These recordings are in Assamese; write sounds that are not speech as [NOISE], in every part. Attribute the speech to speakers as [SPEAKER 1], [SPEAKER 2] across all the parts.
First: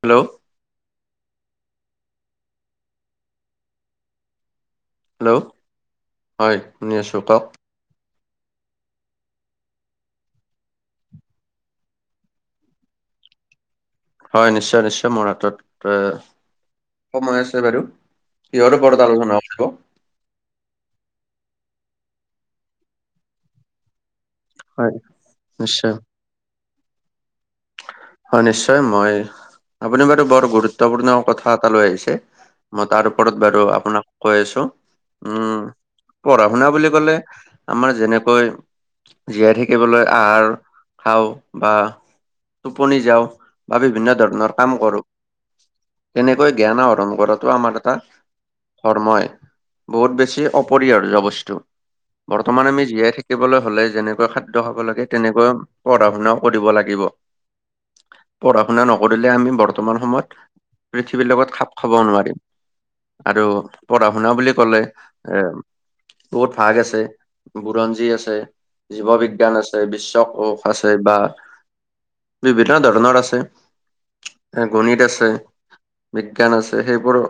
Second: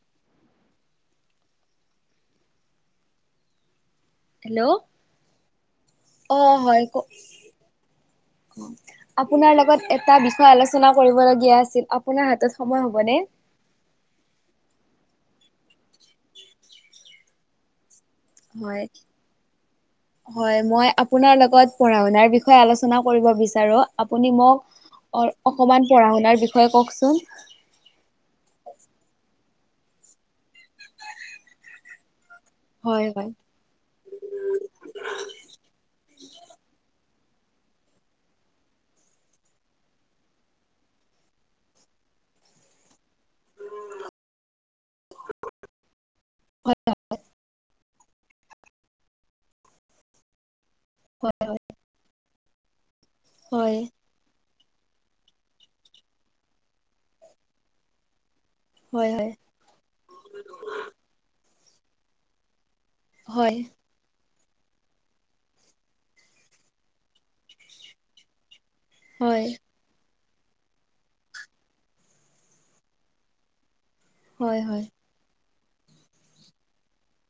[SPEAKER 1] হেল্ল'
[SPEAKER 2] হেল্ল'
[SPEAKER 1] হেল্ল'
[SPEAKER 2] অ হয়
[SPEAKER 1] শুনি
[SPEAKER 2] ক
[SPEAKER 1] আছো কওক
[SPEAKER 2] আপোনাৰ লগত এটা বিষয় আলোচনা কৰিবলগীয়া আছিল আপোনাৰ হাতত সময় হ'বনে
[SPEAKER 1] হয় নিশ্চয় নিশ্চয় মোৰ হাতত সময় আছে বাইদেউ কিহৰ
[SPEAKER 2] হয়।
[SPEAKER 1] ওপৰত আলোচনা [UNINTELLIGIBLE]
[SPEAKER 2] হয় মই আপোনাৰ লগত পঢ়া শুনাৰ বিষয়ে আলোচনা কৰিব বিচাৰো আপুনি
[SPEAKER 1] হয়
[SPEAKER 2] মোক অ অকমান
[SPEAKER 1] নিশ্চয়
[SPEAKER 2] পঢ়া শুনাৰ বিষয়ে কওকচোন
[SPEAKER 1] হয় নিশ্চয় মই আপুনি বাৰু বৰ গুৰুত্বপূৰ্ণ কথা এটা লৈ আহিছে মই
[SPEAKER 2] হয়,
[SPEAKER 1] তাৰ
[SPEAKER 2] হয়।
[SPEAKER 1] ওপৰত বাৰু আপোনাক কৈ আছো উম পঢ়া শুনা বুলি কলে আমাৰ যেনেকৈ জীয়াই থাকিবলৈ আহাৰ খাওঁ বা টোপনি যাওঁ বা বিভিন্ন ধৰণৰ কাম কৰোঁ তেনেকৈ জ্ঞান আহৰণ কৰাটো আমাৰ এটা ধৰ্মই বহুত বেছি অপৰিাৰ
[SPEAKER 2] হয়,
[SPEAKER 1] জবস্তু বৰ্তমান আমি জীয়াই থাকি থাকিবলৈ
[SPEAKER 2] হয়,
[SPEAKER 1] হলে যেনেকৈ খাদ্য খাব লাগে তেনেকৈ পঢ়া শুনাও কৰিব লাগিব পঢ়া শুনা
[SPEAKER 2] হয়,
[SPEAKER 1] নকৰিলে আমি বৰ্তমান সময়ত পৃথিৱীৰ লগত খাপ খাব নোৱাৰিম আৰু
[SPEAKER 2] হয়,
[SPEAKER 1] পঢ়া শুনা বুলি ক'লে এ বহুত ভাগ আছে বুৰঞ্জী আছে জীৱ
[SPEAKER 2] হয়, হয়,
[SPEAKER 1] বিজ্ঞান আছে বিশ্ব কোষ আছে বা বিভিন্ন ধৰণৰ আছে
[SPEAKER 2] হয়,
[SPEAKER 1] এ গণিত আছে বিজ্ঞান আছে সেইবোৰ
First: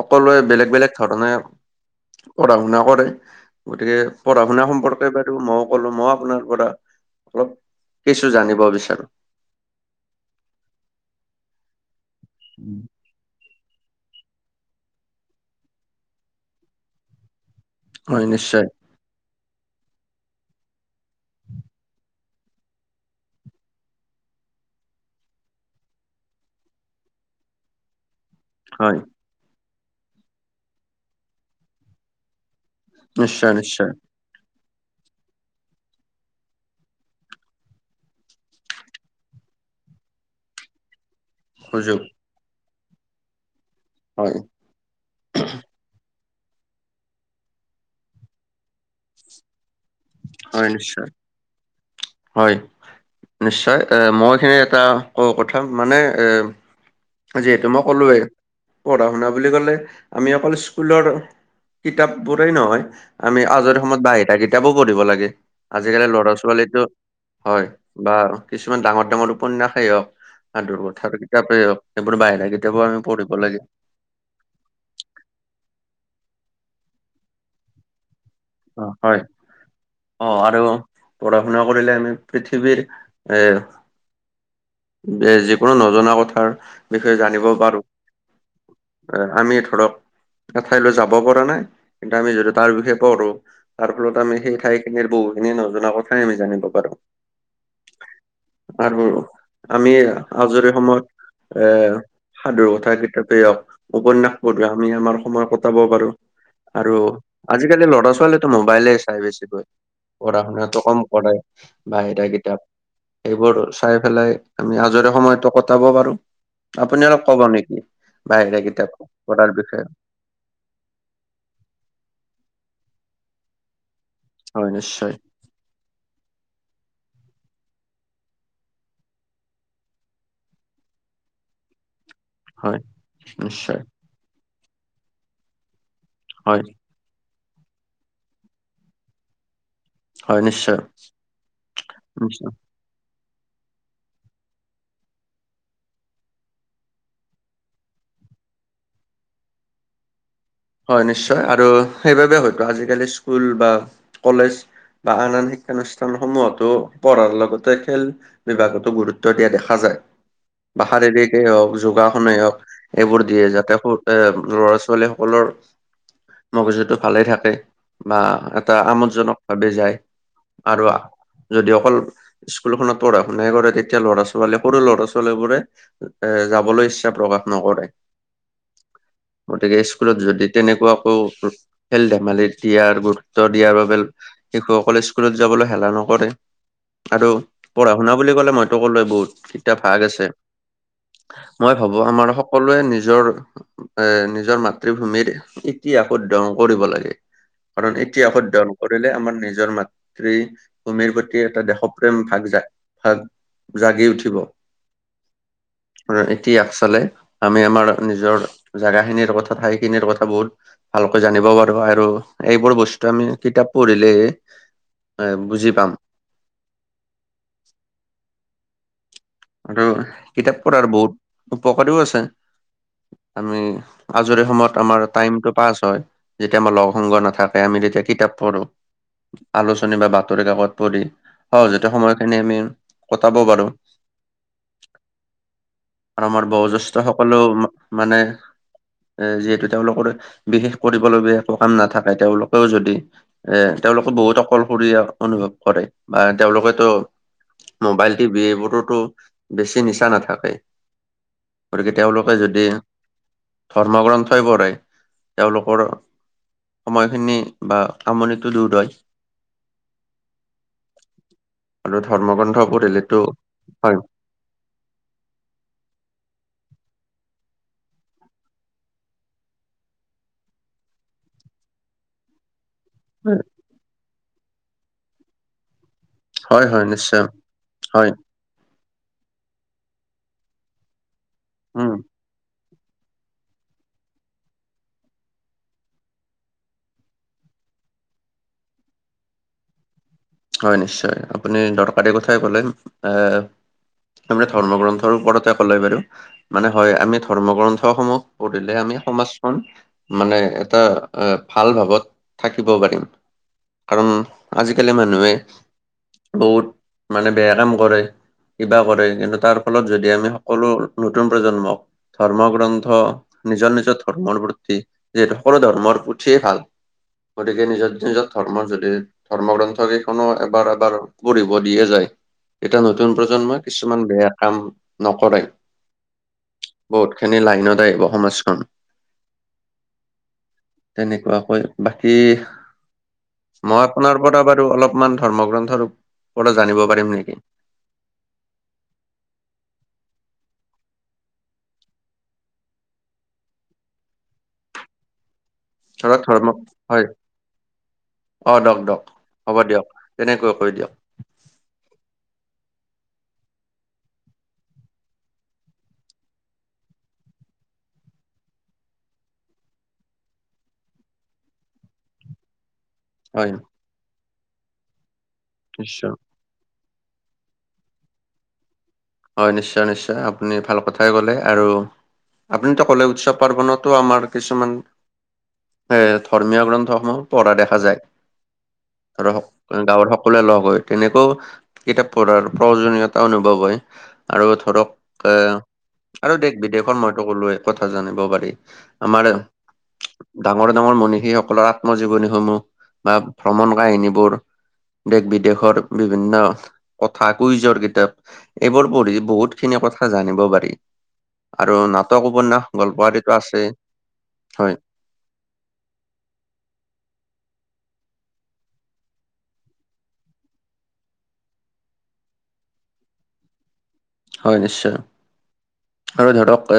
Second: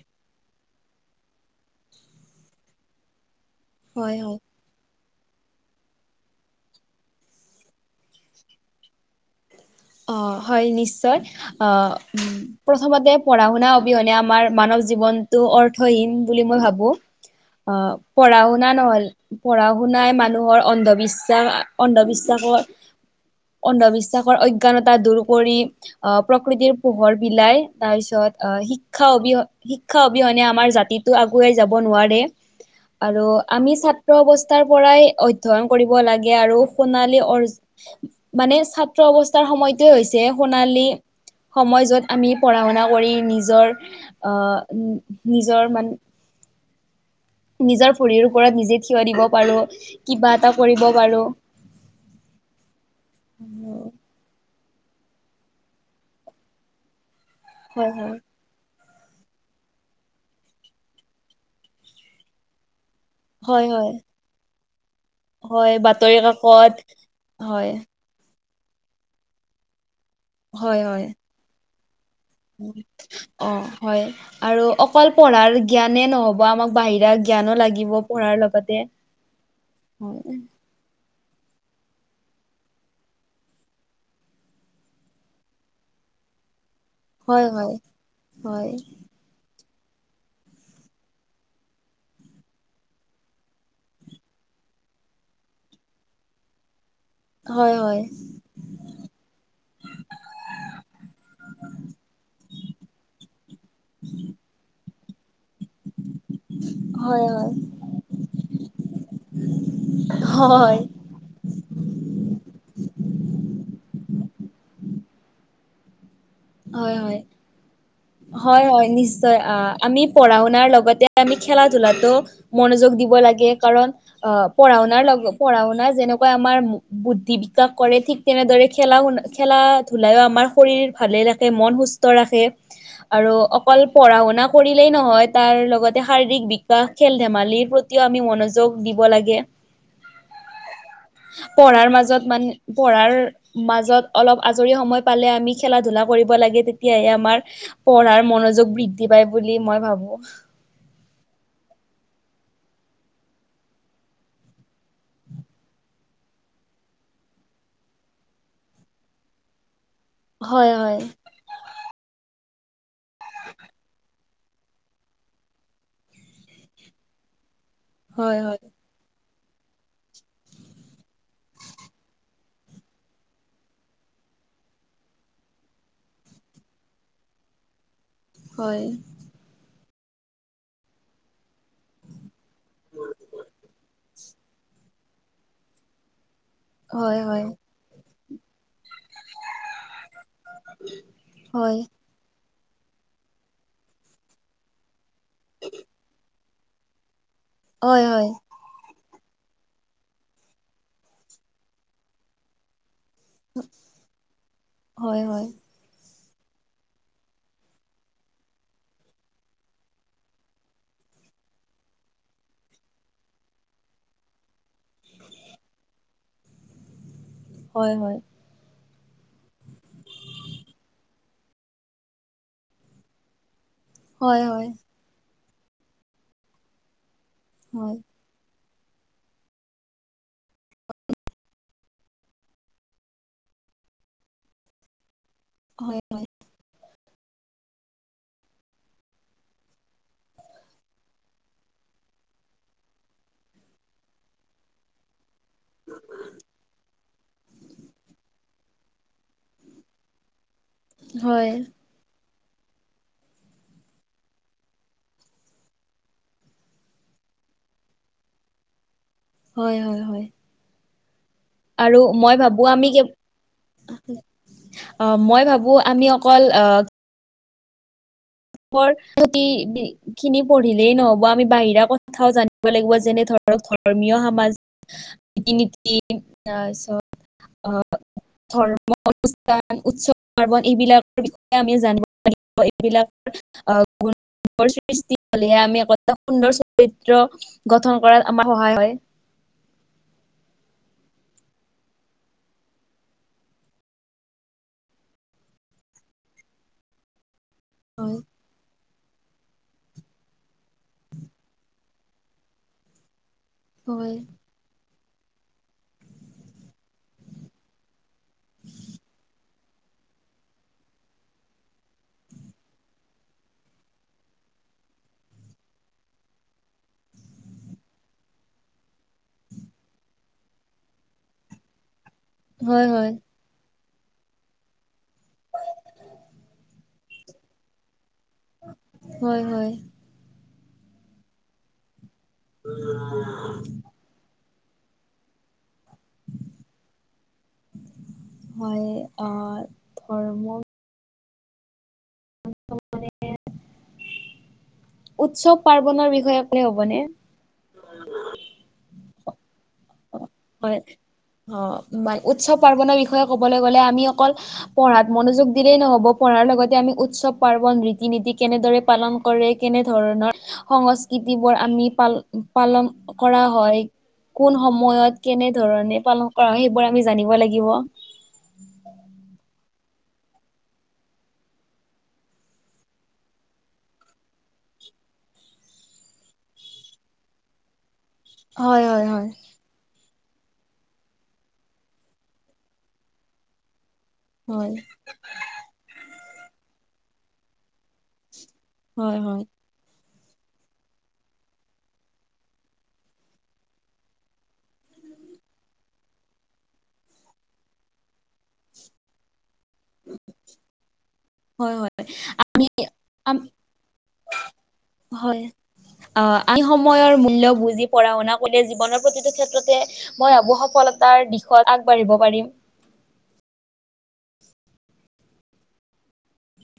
[SPEAKER 1] সকলোৱে বেলেগ বেলেগ ধৰণে পঢ়া শুনা কৰে গতিকে
[SPEAKER 2] হয়, হয়।
[SPEAKER 1] পঢ়া শুনা সম্পৰ্কে এবাৰ টো মই ক'লো মই আপোনাৰ পৰা অলপ কিছু জানিব বিচাৰো
[SPEAKER 2] অ হয় নিশ্চয় আহ প্ৰথমতে পঢ়া শুনা অবিহনে আমাৰ মানৱ জীৱনতটো অৰ্থহীন বুলি মই ভাবো অ
[SPEAKER 1] হয় নিশ্চয়
[SPEAKER 2] পঢ়াওনা নহল পঢ়া শুনাই মানুহৰ অন্ধবিশ্বাস অন্ধবিশ্বাসৰ অন্ধবিশ্বাসৰ্ জঞানতা দূৰ কৰি আহ প্ৰকৃতিৰ পোহৰ বিলাই তাৰ পিছত আহ
[SPEAKER 1] হয়
[SPEAKER 2] শিক্ষা অবি শিক্ষা অবিহনে আমাৰ জাতিটো আগুৱাই যাব নোৱাৰে আৰু
[SPEAKER 1] নিশ্চয়
[SPEAKER 2] আমি
[SPEAKER 1] নিশ্চয়
[SPEAKER 2] ছাত্ৰ অবস্থা টাৰ পৰাই অধ্যয়ন কৰিব লাগে আৰু সোণালী অ মানে ছাত্ৰ অৱস্থা তাৰ সময়টটোৱে হৈছে সোণালী সময়
[SPEAKER 1] সুযোগ
[SPEAKER 2] যত আমি পঢ়া শুনা কৰি নিজৰ অ
[SPEAKER 1] হয়
[SPEAKER 2] নিজৰ মান নিজৰ ভৰিৰ ওপৰত নিজে থিয় দিব পাৰো কিবা এটা
[SPEAKER 1] হয়
[SPEAKER 2] কৰিব
[SPEAKER 1] নিশ্চয়
[SPEAKER 2] পাৰো
[SPEAKER 1] হয় নিশ্চয় এ মইখিনি এটা কথা মানে এ যিহেতু মই
[SPEAKER 2] হয় হয়
[SPEAKER 1] ক'লোৱেই পঢ়া শুনা বুলি ক'লে আমি অকল স্কুলৰ কিতাপ বোৰেই নহয় আমি
[SPEAKER 2] হয়
[SPEAKER 1] আজৰি
[SPEAKER 2] হয়
[SPEAKER 1] সময়ত বাহিতা কিতাপোও পঢ়িব লাগে
[SPEAKER 2] হয়
[SPEAKER 1] আজিকালি
[SPEAKER 2] বাতৰি
[SPEAKER 1] ল'ৰা ছোৱালী টো
[SPEAKER 2] কাকত
[SPEAKER 1] হয় বা কিছুমান ডাঙৰ ডাঙৰ উপন্যাসেই হওক স
[SPEAKER 2] হয়
[SPEAKER 1] দুৰ্
[SPEAKER 2] হয়
[SPEAKER 1] কথাৰ কিতাপেই হওক সেইবোৰ বাহিৰা কিতাপবোৰ পঢ়িব
[SPEAKER 2] অ
[SPEAKER 1] লাগে
[SPEAKER 2] হয় আৰু অকল পঢ়াৰ জ্ঞানেই নহ'ব আমাক বাহিৰা জ্ঞানো লাগিব পঢ়াৰ লগত
[SPEAKER 1] অঁ হয় অঁ আৰু পঢ়া শুনা কৰিলে আমি পৃথিৱীৰ এ যিকোনো নজনা কথাৰ বিষয়ে
[SPEAKER 2] হয়
[SPEAKER 1] জানিব
[SPEAKER 2] হয়
[SPEAKER 1] পাৰো।
[SPEAKER 2] হয়
[SPEAKER 1] আমি ধৰক এঠাইলৈ যাব পৰা নাই ইটা আমি যদি তাৰ বিষয়ে পঢ়ো তাৰ ফলত আমি সেই ঠাইখিনিৰ বহুখিনি নজনা কথাই আমি জানিব পাৰো।
[SPEAKER 2] হয় হয়।
[SPEAKER 1] আৰু আমি আজৰি সময়ত এ সাধুৰ কথা কিতাপেই হওক উপন্যাস পঢ়োৱা আমি আমাৰ সময় ক পটাব পাৰো আৰু
[SPEAKER 2] হয় হয় হয়
[SPEAKER 1] আজিকালি ল'ৰা ছোৱালীৱেটো মোবাইলেই চাই বেছিকৈ। পঢ়া
[SPEAKER 2] হয়
[SPEAKER 1] শুনাটো কম কৰে বাাহিৰা কিতাপ সেইবোৰ চাই পেলাই- আমি আজৰি সময়তো কটাব পাৰো।
[SPEAKER 2] হয়
[SPEAKER 1] আপুনি
[SPEAKER 2] হয়
[SPEAKER 1] অলপ কব নেকি বাহিৰে
[SPEAKER 2] হয় হয়
[SPEAKER 1] কিতাপ
[SPEAKER 2] নিশ্চয়
[SPEAKER 1] পঢ়াৰ
[SPEAKER 2] আহ
[SPEAKER 1] বিষয়ে।
[SPEAKER 2] আমি পঢ়া শুনাৰ লগতে আমি খেলা ধূলাতো মনোযোগ দিব লাগে কাৰণ, অ
[SPEAKER 1] হয়
[SPEAKER 2] পঢ়াওনাৰ
[SPEAKER 1] নিশ্চয়,
[SPEAKER 2] লগ পঢ়া শুনা যেনেকৈ আমাৰ বুদ্ধি বিকাশ কৰে ঠিক তেনেদৰে খেলা শুনা খেলা ধূলাইও আমাৰ শৰীৰ ভালে ৰাখ- মন সুস্থ ৰাখে
[SPEAKER 1] হয়
[SPEAKER 2] আৰু
[SPEAKER 1] নিশ্চয়,
[SPEAKER 2] অকল পঢ়া শুনা কৰিলেই নহয় তাৰ লগত এ শাৰীৰিক
[SPEAKER 1] হয়,
[SPEAKER 2] বিকাশ খেল ধেমালিৰ প্ৰতিও আমি মনোযোগ দিব লাগে।
[SPEAKER 1] হয় নিশ্চয়,
[SPEAKER 2] পঢ়াৰ মাজত মান
[SPEAKER 1] নিশ্চয়।
[SPEAKER 2] পঢ়াৰ মাজত অলপ আজৰি সময় পালে আমি খেলা ধূলা কৰিব লাগে তেতিয়াহে আমাৰ পঢ়াৰ মনোযোগ বৃদ্ধি পায় বুলি মই ভাবো।
[SPEAKER 1] হয় নিশ্চয় আৰু সেইবাবে হয়তো আজিকালি স্কুল বা কলেজ বা আন আন শিক্ষানুষ্ঠানসমূহতো পঢ়াৰ লগতে খেল বিভাগতো গুৰুত্ব দিয়া দেখা যায়।
[SPEAKER 2] হয়
[SPEAKER 1] বা
[SPEAKER 2] হয়
[SPEAKER 1] শাৰীৰিকেই হওক যোগাসনেই হওক এইবোৰ দিয়ে যাতে স তে লৰা ছোৱালী সকলৰ মগজুটো ভালে থাকে। বা
[SPEAKER 2] হয় হয়
[SPEAKER 1] এটা আমোদজনক ভাৱে যায় আৰু যদি অকল স্কুলখনত পঢ়া শুনাই কৰে তেতিয়া ল'ৰা ছোৱালীয়ে সৰু ল'ৰা ছোৱালী বোৰে এ যাবলৈ ইচ্ছা প্ৰকাশ নকৰে।
[SPEAKER 2] হয়।
[SPEAKER 1] গতিকে স্কুলত যদি তেনেকুৱাকো খেল ধেমালি দিয়াৰ গুৰুত্ব দিয়াৰ বাবে শিশুসকলে স্কুলত যাবলৈ হেলা নকৰে
[SPEAKER 2] হয়
[SPEAKER 1] আৰু পঢ়া শুনা বুলি কলে মই বহুত এতিয়া ভাগ আছে মই
[SPEAKER 2] হয়
[SPEAKER 1] ভাবো আমাৰ সক- সকলোৱে নিজৰ এ নিজৰ মাতৃভূমিৰ- এতিয়া সুদদন কৰিব লাগে কাৰণ
[SPEAKER 2] হয় হয় হয়
[SPEAKER 1] এতিয়া সুদদন কৰিলে আমাৰ নিজৰ মাতৃ ভূমিৰ প্ৰতি এটা দেশপ্ৰেম ভাগ যায় ভাগ- জাগি উঠিব।
[SPEAKER 2] হয়
[SPEAKER 1] উম এতিয়া আচালে আমি আমাৰ নিজৰ জেগাখিনিৰ কথা ঠাইখিনিৰ কথা বহুত ভালকৈ জানিব পাৰো আৰু এইবোৰ বস্তু আমি কিতাপ পঢ়িলেই হে বুজি পাম।
[SPEAKER 2] হয় হয়।
[SPEAKER 1] আৰু কিতাপ পঢ়াৰ বহুত উপকাৰীও আছে আমি
[SPEAKER 2] হয় হয়
[SPEAKER 1] আজৰি সময়ত আমাৰ টাইম টো পাছ হয় যেতিয়া আমাৰ লগ সংগ নাথাক কে
[SPEAKER 2] হয়
[SPEAKER 1] আমি
[SPEAKER 2] হয়
[SPEAKER 1] তেতিয়া কিতাপ পঢ়ো। আলোচনী বা বাতৰি কাকত পঢ়ি সহজতে সময়খিনি আমি কটাব পাৰো।
[SPEAKER 2] হয়
[SPEAKER 1] আৰু আমাৰ বয়োজ্যেষ্ঠ সকলেও মানে এ যিহেতু তেওঁলোকৰ বিশেষ কৰিবলগীয়া একো কাম নাথাকে তেওঁলোকেও যদি এ তেওঁলোকে বহুত অকলশৰীয়া অনুভৱ কৰে বা তেওঁলোকে ত' মোবাইল টিভি এইবোৰোতো বেছি নিচা নাথাকে
[SPEAKER 2] হয়
[SPEAKER 1] গতিকে তেওঁলোকে যদি ধৰ্মগ্ৰন্থই পঢ়ে তেওঁলোকৰ সময়খিনি বা আমনিটো দূৰ হয়
[SPEAKER 2] হয় হয় হয়
[SPEAKER 1] আৰু
[SPEAKER 2] মই ভাবো
[SPEAKER 1] ধৰ্মগ্ৰন্থ
[SPEAKER 2] আমি
[SPEAKER 1] পঢ়িলেতো হয়
[SPEAKER 2] অ মই ভাবো আমি অকল অ পুঠি খিনি পঢ়িলেই নহব আমি বাহিৰা কথাও জানিব লাগিব যেনে ধৰক ধৰ্মীয় সামাজিক ৰীতি নীতি ই অ
[SPEAKER 1] হয়
[SPEAKER 2] চ
[SPEAKER 1] হয় নিশ্চয়
[SPEAKER 2] অ
[SPEAKER 1] হয়
[SPEAKER 2] ধৰ্ম অনুষ্ঠান উৎসৱ পাৰ্বন এইবিলাকৰ বিষয়ে আমি
[SPEAKER 1] উম
[SPEAKER 2] জানিব পাৰিব এইবিলাক অ গোল সৃষ্টি হলেহে আমি এক সুন্দৰ চৰিত্ৰ গঠন কৰাত আমাৰ সহায় হয়
[SPEAKER 1] হয় নিশ্চয় আপুনি দৰকাৰী কথাই ক'লে এ আমি ধৰ্ম গ্ৰন্থৰ ওপৰতে ক'লে বাৰু মানে হয় আমি ধৰ্ম গ্ৰন্থসমূহ কৰিলে আমি সমাজখন মানে এটা এ ভাল ভাৱত থাকিব পাৰিম কাৰণ
[SPEAKER 2] হয়
[SPEAKER 1] আজিকালি মানুহে বহুত মানে বেয়া কাম কৰে কিবা কৰে কিন্তু তাৰ ফলত যদি আমি সকলো নতুন প্ৰজন্মক ধৰ্মগ্ৰন্থ নিজৰ নিজৰ ধৰ্মৰ প্ৰতি যিহেতু সকলো ধৰ্মৰ পুথিয়েই ভাল গতিকে নিজৰ নিজৰ ধৰ্ম যদি ধৰ্মগ্ৰন্থ কি খনো এবাৰ এবাৰ পঢ়িব দিয়ে যায় এতিয়া
[SPEAKER 2] হয় হয় হয়
[SPEAKER 1] নতুন প্ৰজন্মই কিছুমান বেয়া কাম নকৰে বহুত খিনি লাইনত আহিব সমাজখন
[SPEAKER 2] হয় হয়
[SPEAKER 1] তেনেকুৱাকৈ বাকী মই আপোনাৰ পৰা বাৰু অলপ ছুমান ধৰ্ম গ্ৰন্থৰ ওপৰত জানিব পাৰিম নিকি
[SPEAKER 2] হয় অ ধৰ্ম উৎসৱ পাৰ্বনৰৰ
[SPEAKER 1] ধৰক
[SPEAKER 2] বিষয়ে
[SPEAKER 1] ধৰ্ম
[SPEAKER 2] কলে হবনে
[SPEAKER 1] হয় অ দক দক হ'ব দিয়ক তেনেকৈ কৈ
[SPEAKER 2] হয়
[SPEAKER 1] দিয়ক
[SPEAKER 2] অ উৎসৱ পাৰ্বনৰৰ বিষয়ে ক'বলৈ গলে আমি অকল পঢ়াত মনোযোগ দিলেই নহ'ব পঢ়াৰ লগতে আমি উৎসৱ পাৰ্বন ৰীতি নীতি কেনেদৰে পালন কৰে কেনেধৰণৰ সংস্কৃতি বোৰ আমি পাল পালন কৰা হয় কোন সময়ত কেনে ধৰণে
[SPEAKER 1] নিশ্চয়
[SPEAKER 2] পালন কৰা হয় সেইবোৰ আমি জানিব লাগিব
[SPEAKER 1] হয় নিশ্চয় নিশ্চয় আপুনি ভাল কথাই ক'লে আৰু আপুনি ত ক'লে উৎসৱ পাৰ্বণতো আমাৰ কিছুমান এ ধৰ্মীয় গ্ৰন্থসমূহ পঢ়া দেখা যায়
[SPEAKER 2] হয় হয় হয়
[SPEAKER 1] আৰু সক গাঁৱৰ সকলোৱে লগ হয় তেনেকেও কিতাপ পঢ়াৰ প্ৰয়োজনীয়তা অনুভৱ হয় আৰু
[SPEAKER 2] হয়
[SPEAKER 1] ধৰক এ আৰু দেশ বিদেশত মইতো ক'লোৱেই কথা জানিব পাৰি
[SPEAKER 2] হয়
[SPEAKER 1] আমাৰ এ
[SPEAKER 2] হয়
[SPEAKER 1] ডাঙৰ ডাঙৰ মনীষীসকলৰ আত্মজীৱনীসমূহ বা ভ্ৰমণ কাহিনীবোৰ দেশ বিদেশৰ বিভিন্ন কথা কুইজৰ কিতাপ এইবোৰ পঢ়ি বহুত খিনি কথা জানিব পাৰি। আৰু
[SPEAKER 2] হয় হয়
[SPEAKER 1] নাটক উপন্যাস গল্পাৰতো
[SPEAKER 2] আম
[SPEAKER 1] আছেই, হয়।
[SPEAKER 2] হয়। আ এই সময়ৰ মূল্য বুজি পঢ়া শুনা কৰিলে জীৱনৰ প্ৰতিটো ক্ষেত্ৰতে মই ভাবোঁ সফলতাৰ দিশত আগবাঢ়িব পাৰিম।
[SPEAKER 1] হয় নিশ্চয়। আৰু ধৰক এ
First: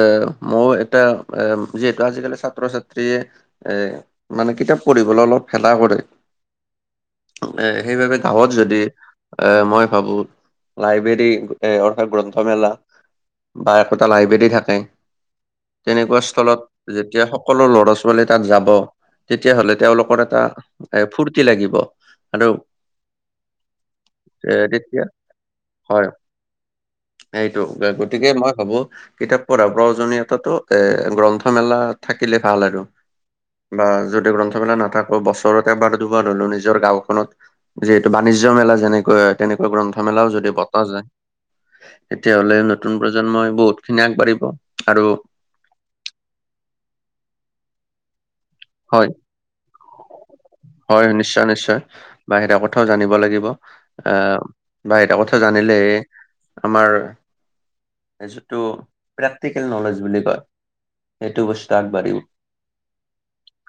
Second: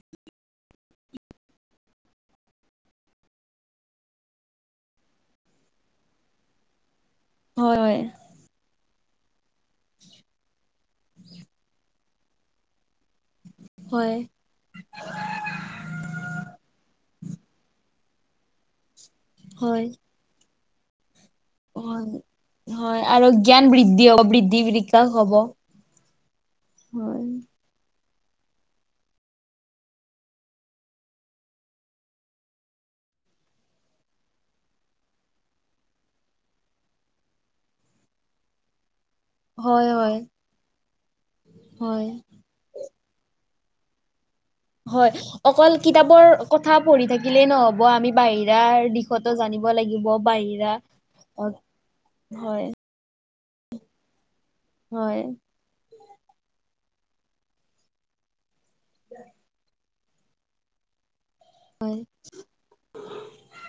[SPEAKER 1] মই এটা যিহেতু আজিকালি ছাত্ৰ ছাত্ৰীয়ে এ মানে কিতাপ পঢ়িবলৈ অলপ এলা কৰে এ
[SPEAKER 2] হয় হয়
[SPEAKER 1] সেইবাবে গাঁৱত যদি এ মই ভাবো লাইব্ৰেৰী এ অৰ্থাৎ গ্ৰন্থমেলা বা একোটা
[SPEAKER 2] হয়
[SPEAKER 1] লাইব্ৰেৰী থাকে। তেনেকুৱা স্থলত যেতিয়া সকলো লৰা ছোৱালী তাত যাব তেতিয়া হ'লে
[SPEAKER 2] হয়
[SPEAKER 1] তেওঁলোকৰ এটা ফুৰ্তি লাগিব।
[SPEAKER 2] হয়
[SPEAKER 1] আৰু
[SPEAKER 2] হয় আৰু জ্ঞান বৃদ্ধি হ'ব
[SPEAKER 1] এ
[SPEAKER 2] বৃদ্ধি
[SPEAKER 1] তেতিয়া
[SPEAKER 2] বিকাশ হ'ব।
[SPEAKER 1] হয়,
[SPEAKER 2] হয়
[SPEAKER 1] সেইটো গতিকে মই ভাবোঁ কিতাপ পঢ়া প্ৰয়োজনীয়তাতো এ গ্ৰন্থ মেলা থাকিলে ভাল আৰু। বা যদি গ্ৰন্থমেলা নাথাকো বছৰতে এবাৰ দুবাৰ হলেও নিজৰ গাঁওখনত যিহেতু বাণিজ্য মেলা যেনেকৈ তেনেকুৱা
[SPEAKER 2] হয়
[SPEAKER 1] গ্ৰন্থ
[SPEAKER 2] হয়
[SPEAKER 1] মেলাও যদি পতা যায়
[SPEAKER 2] হয়
[SPEAKER 1] তেতিয়া হ'লে নতুন প্ৰজন্মই বহুত খিনি আগবাঢ়িব। আৰু
[SPEAKER 2] হয় অকল কিতাপৰ কথা পঢ়ি থাকিলেই নহ'ব আমি বাহি ৰাৰ
[SPEAKER 1] হয়
[SPEAKER 2] দিশতো জানিব লাগিব বাহিৰা,
[SPEAKER 1] হয় নিশ্চয়
[SPEAKER 2] অ
[SPEAKER 1] নিশ্চয় বাহিৰা
[SPEAKER 2] হয়।
[SPEAKER 1] কথাও জানিব লাগিব আহ বাহিৰা
[SPEAKER 2] হয়
[SPEAKER 1] কথা জানিলেহে আমাৰ যিটো প্ৰেক্টিকেল নলেজ বুলি কয় সেইটো বস্তু
[SPEAKER 2] হয়।
[SPEAKER 1] আগবাঢ়িব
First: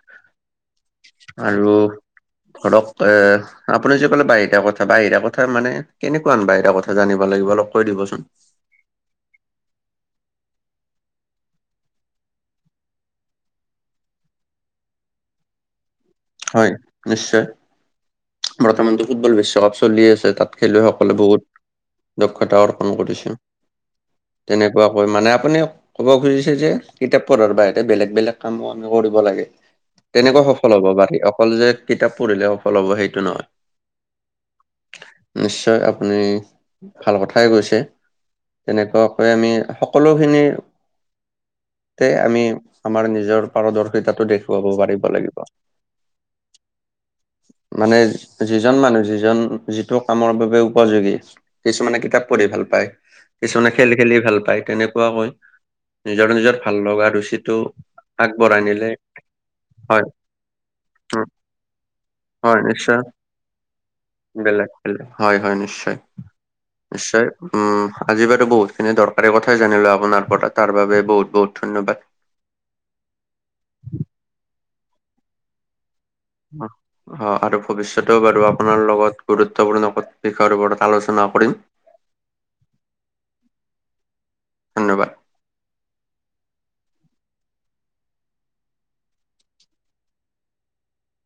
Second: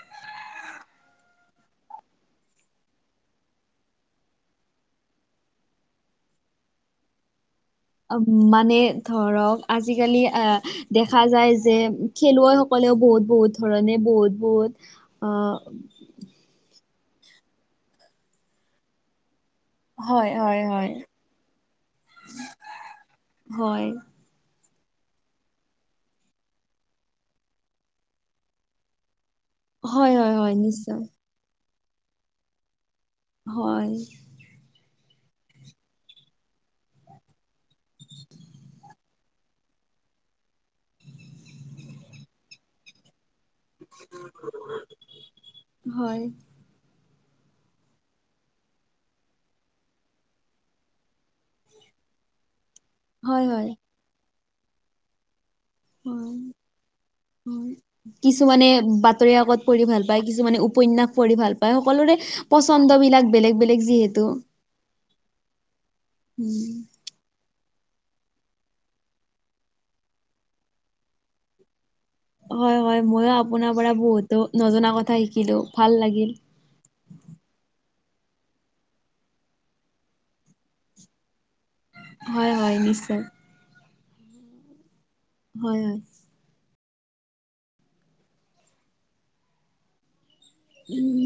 [SPEAKER 2] [INAUDIBLE]
[SPEAKER 1] আৰু ধৰক এ আপুনি যে ক'লে বাহিৰা কথা বাহিৰা কথা মানে কেনেকুৱা বাহিৰা কথা জানিব লাগিব অলপ কৈ দিবচোন
[SPEAKER 2] উম মানে ধৰক আজিকালি দেখা যায় যে খেলুৱৈসকলেও বহুত বহুত ধৰনে বহুত বহুত আহ
[SPEAKER 1] হয় নিশ্চয়। বৰ্তমানটো ফুটবল বিশ্বকাপ চলি
[SPEAKER 2] হয়
[SPEAKER 1] আছে
[SPEAKER 2] হয়
[SPEAKER 1] তাত
[SPEAKER 2] হয়
[SPEAKER 1] খেলুৱৈসকলে বহুত দক্ষতা অৰ্পণ কৰিছে।
[SPEAKER 2] হয়
[SPEAKER 1] তেনেকুৱাকৈ মানে আপুনি কব খুজিছে যে কিতাপ পঢ়াৰ বাহিৰে বেলেগ বেলেগ কামো আমি কৰিব লাগে।
[SPEAKER 2] হয় হয়
[SPEAKER 1] তেনেকুৱা
[SPEAKER 2] হয়
[SPEAKER 1] সফল হব
[SPEAKER 2] নিশ্চয়
[SPEAKER 1] পাৰি, অকল যে কিতাপ পঢ়িলে সফল হব সেইটো নহয়।
[SPEAKER 2] হয়।
[SPEAKER 1] নিশ্চয় আপুনি ভাল কথাই কৈছে। তেনেকুৱা কৈ আমি সকলোখিনিতে আমি আমাৰ নিজৰ পাৰদৰ্শিতাটো দেখুৱাব পাৰিব লাগিব।
[SPEAKER 2] হয়।
[SPEAKER 1] মানে যিজন মানুহ যিজন যিটো কামৰ বাবে উপযোগী। কিছুমানে কিতাপ পঢ়ি ভাল পায়,
[SPEAKER 2] হয় হয় হয়
[SPEAKER 1] কিছুমানে খেল খেলি ভাল পায় তেনেকুৱাকৈ। নিজৰ
[SPEAKER 2] হয়
[SPEAKER 1] নিজৰ ভাল লগা ৰুচিটো
[SPEAKER 2] উম,
[SPEAKER 1] আগবঢ়াই
[SPEAKER 2] কিছুমানে
[SPEAKER 1] নিলে,
[SPEAKER 2] বাতৰি কাকত পঢ়ি ভাল
[SPEAKER 1] হয়।
[SPEAKER 2] পায়, কিছুমানে উপন্যাস
[SPEAKER 1] উম,
[SPEAKER 2] পঢ়ি ভাল পায়, সকলোৰে
[SPEAKER 1] হয়
[SPEAKER 2] পচন্দ
[SPEAKER 1] নিশ্চয়
[SPEAKER 2] বিলাক বেলেগ বেলেগ যিহেতু।
[SPEAKER 1] বেলেগ হয় হয় নিশ্চয়।
[SPEAKER 2] উম
[SPEAKER 1] নিশ্চয় উম, আজি বাৰু বহুতখিনি দৰকাৰী কথাই জানিলো আপোনাৰ পৰা তাৰ বাবে বহুত-বহুত ধন্যবাদ।
[SPEAKER 2] হয়-হয় ময়ো আপোনাৰ পৰা বহুতো নজনা কথা শিকিলো ভাল লাগিল।
[SPEAKER 1] অ- অ', আৰু ভৱিষ্যতেও বাৰু আপোনাৰ লগত গুৰুত্বপূৰ্ণ বিষয়ৰ ওপৰত প্ৰত্যাশাৰ আলোচনা কৰিম।
[SPEAKER 2] হয়-হয়, নিশ্চয়।
[SPEAKER 1] ধন্যবাদ।
[SPEAKER 2] হয়-হয়। উম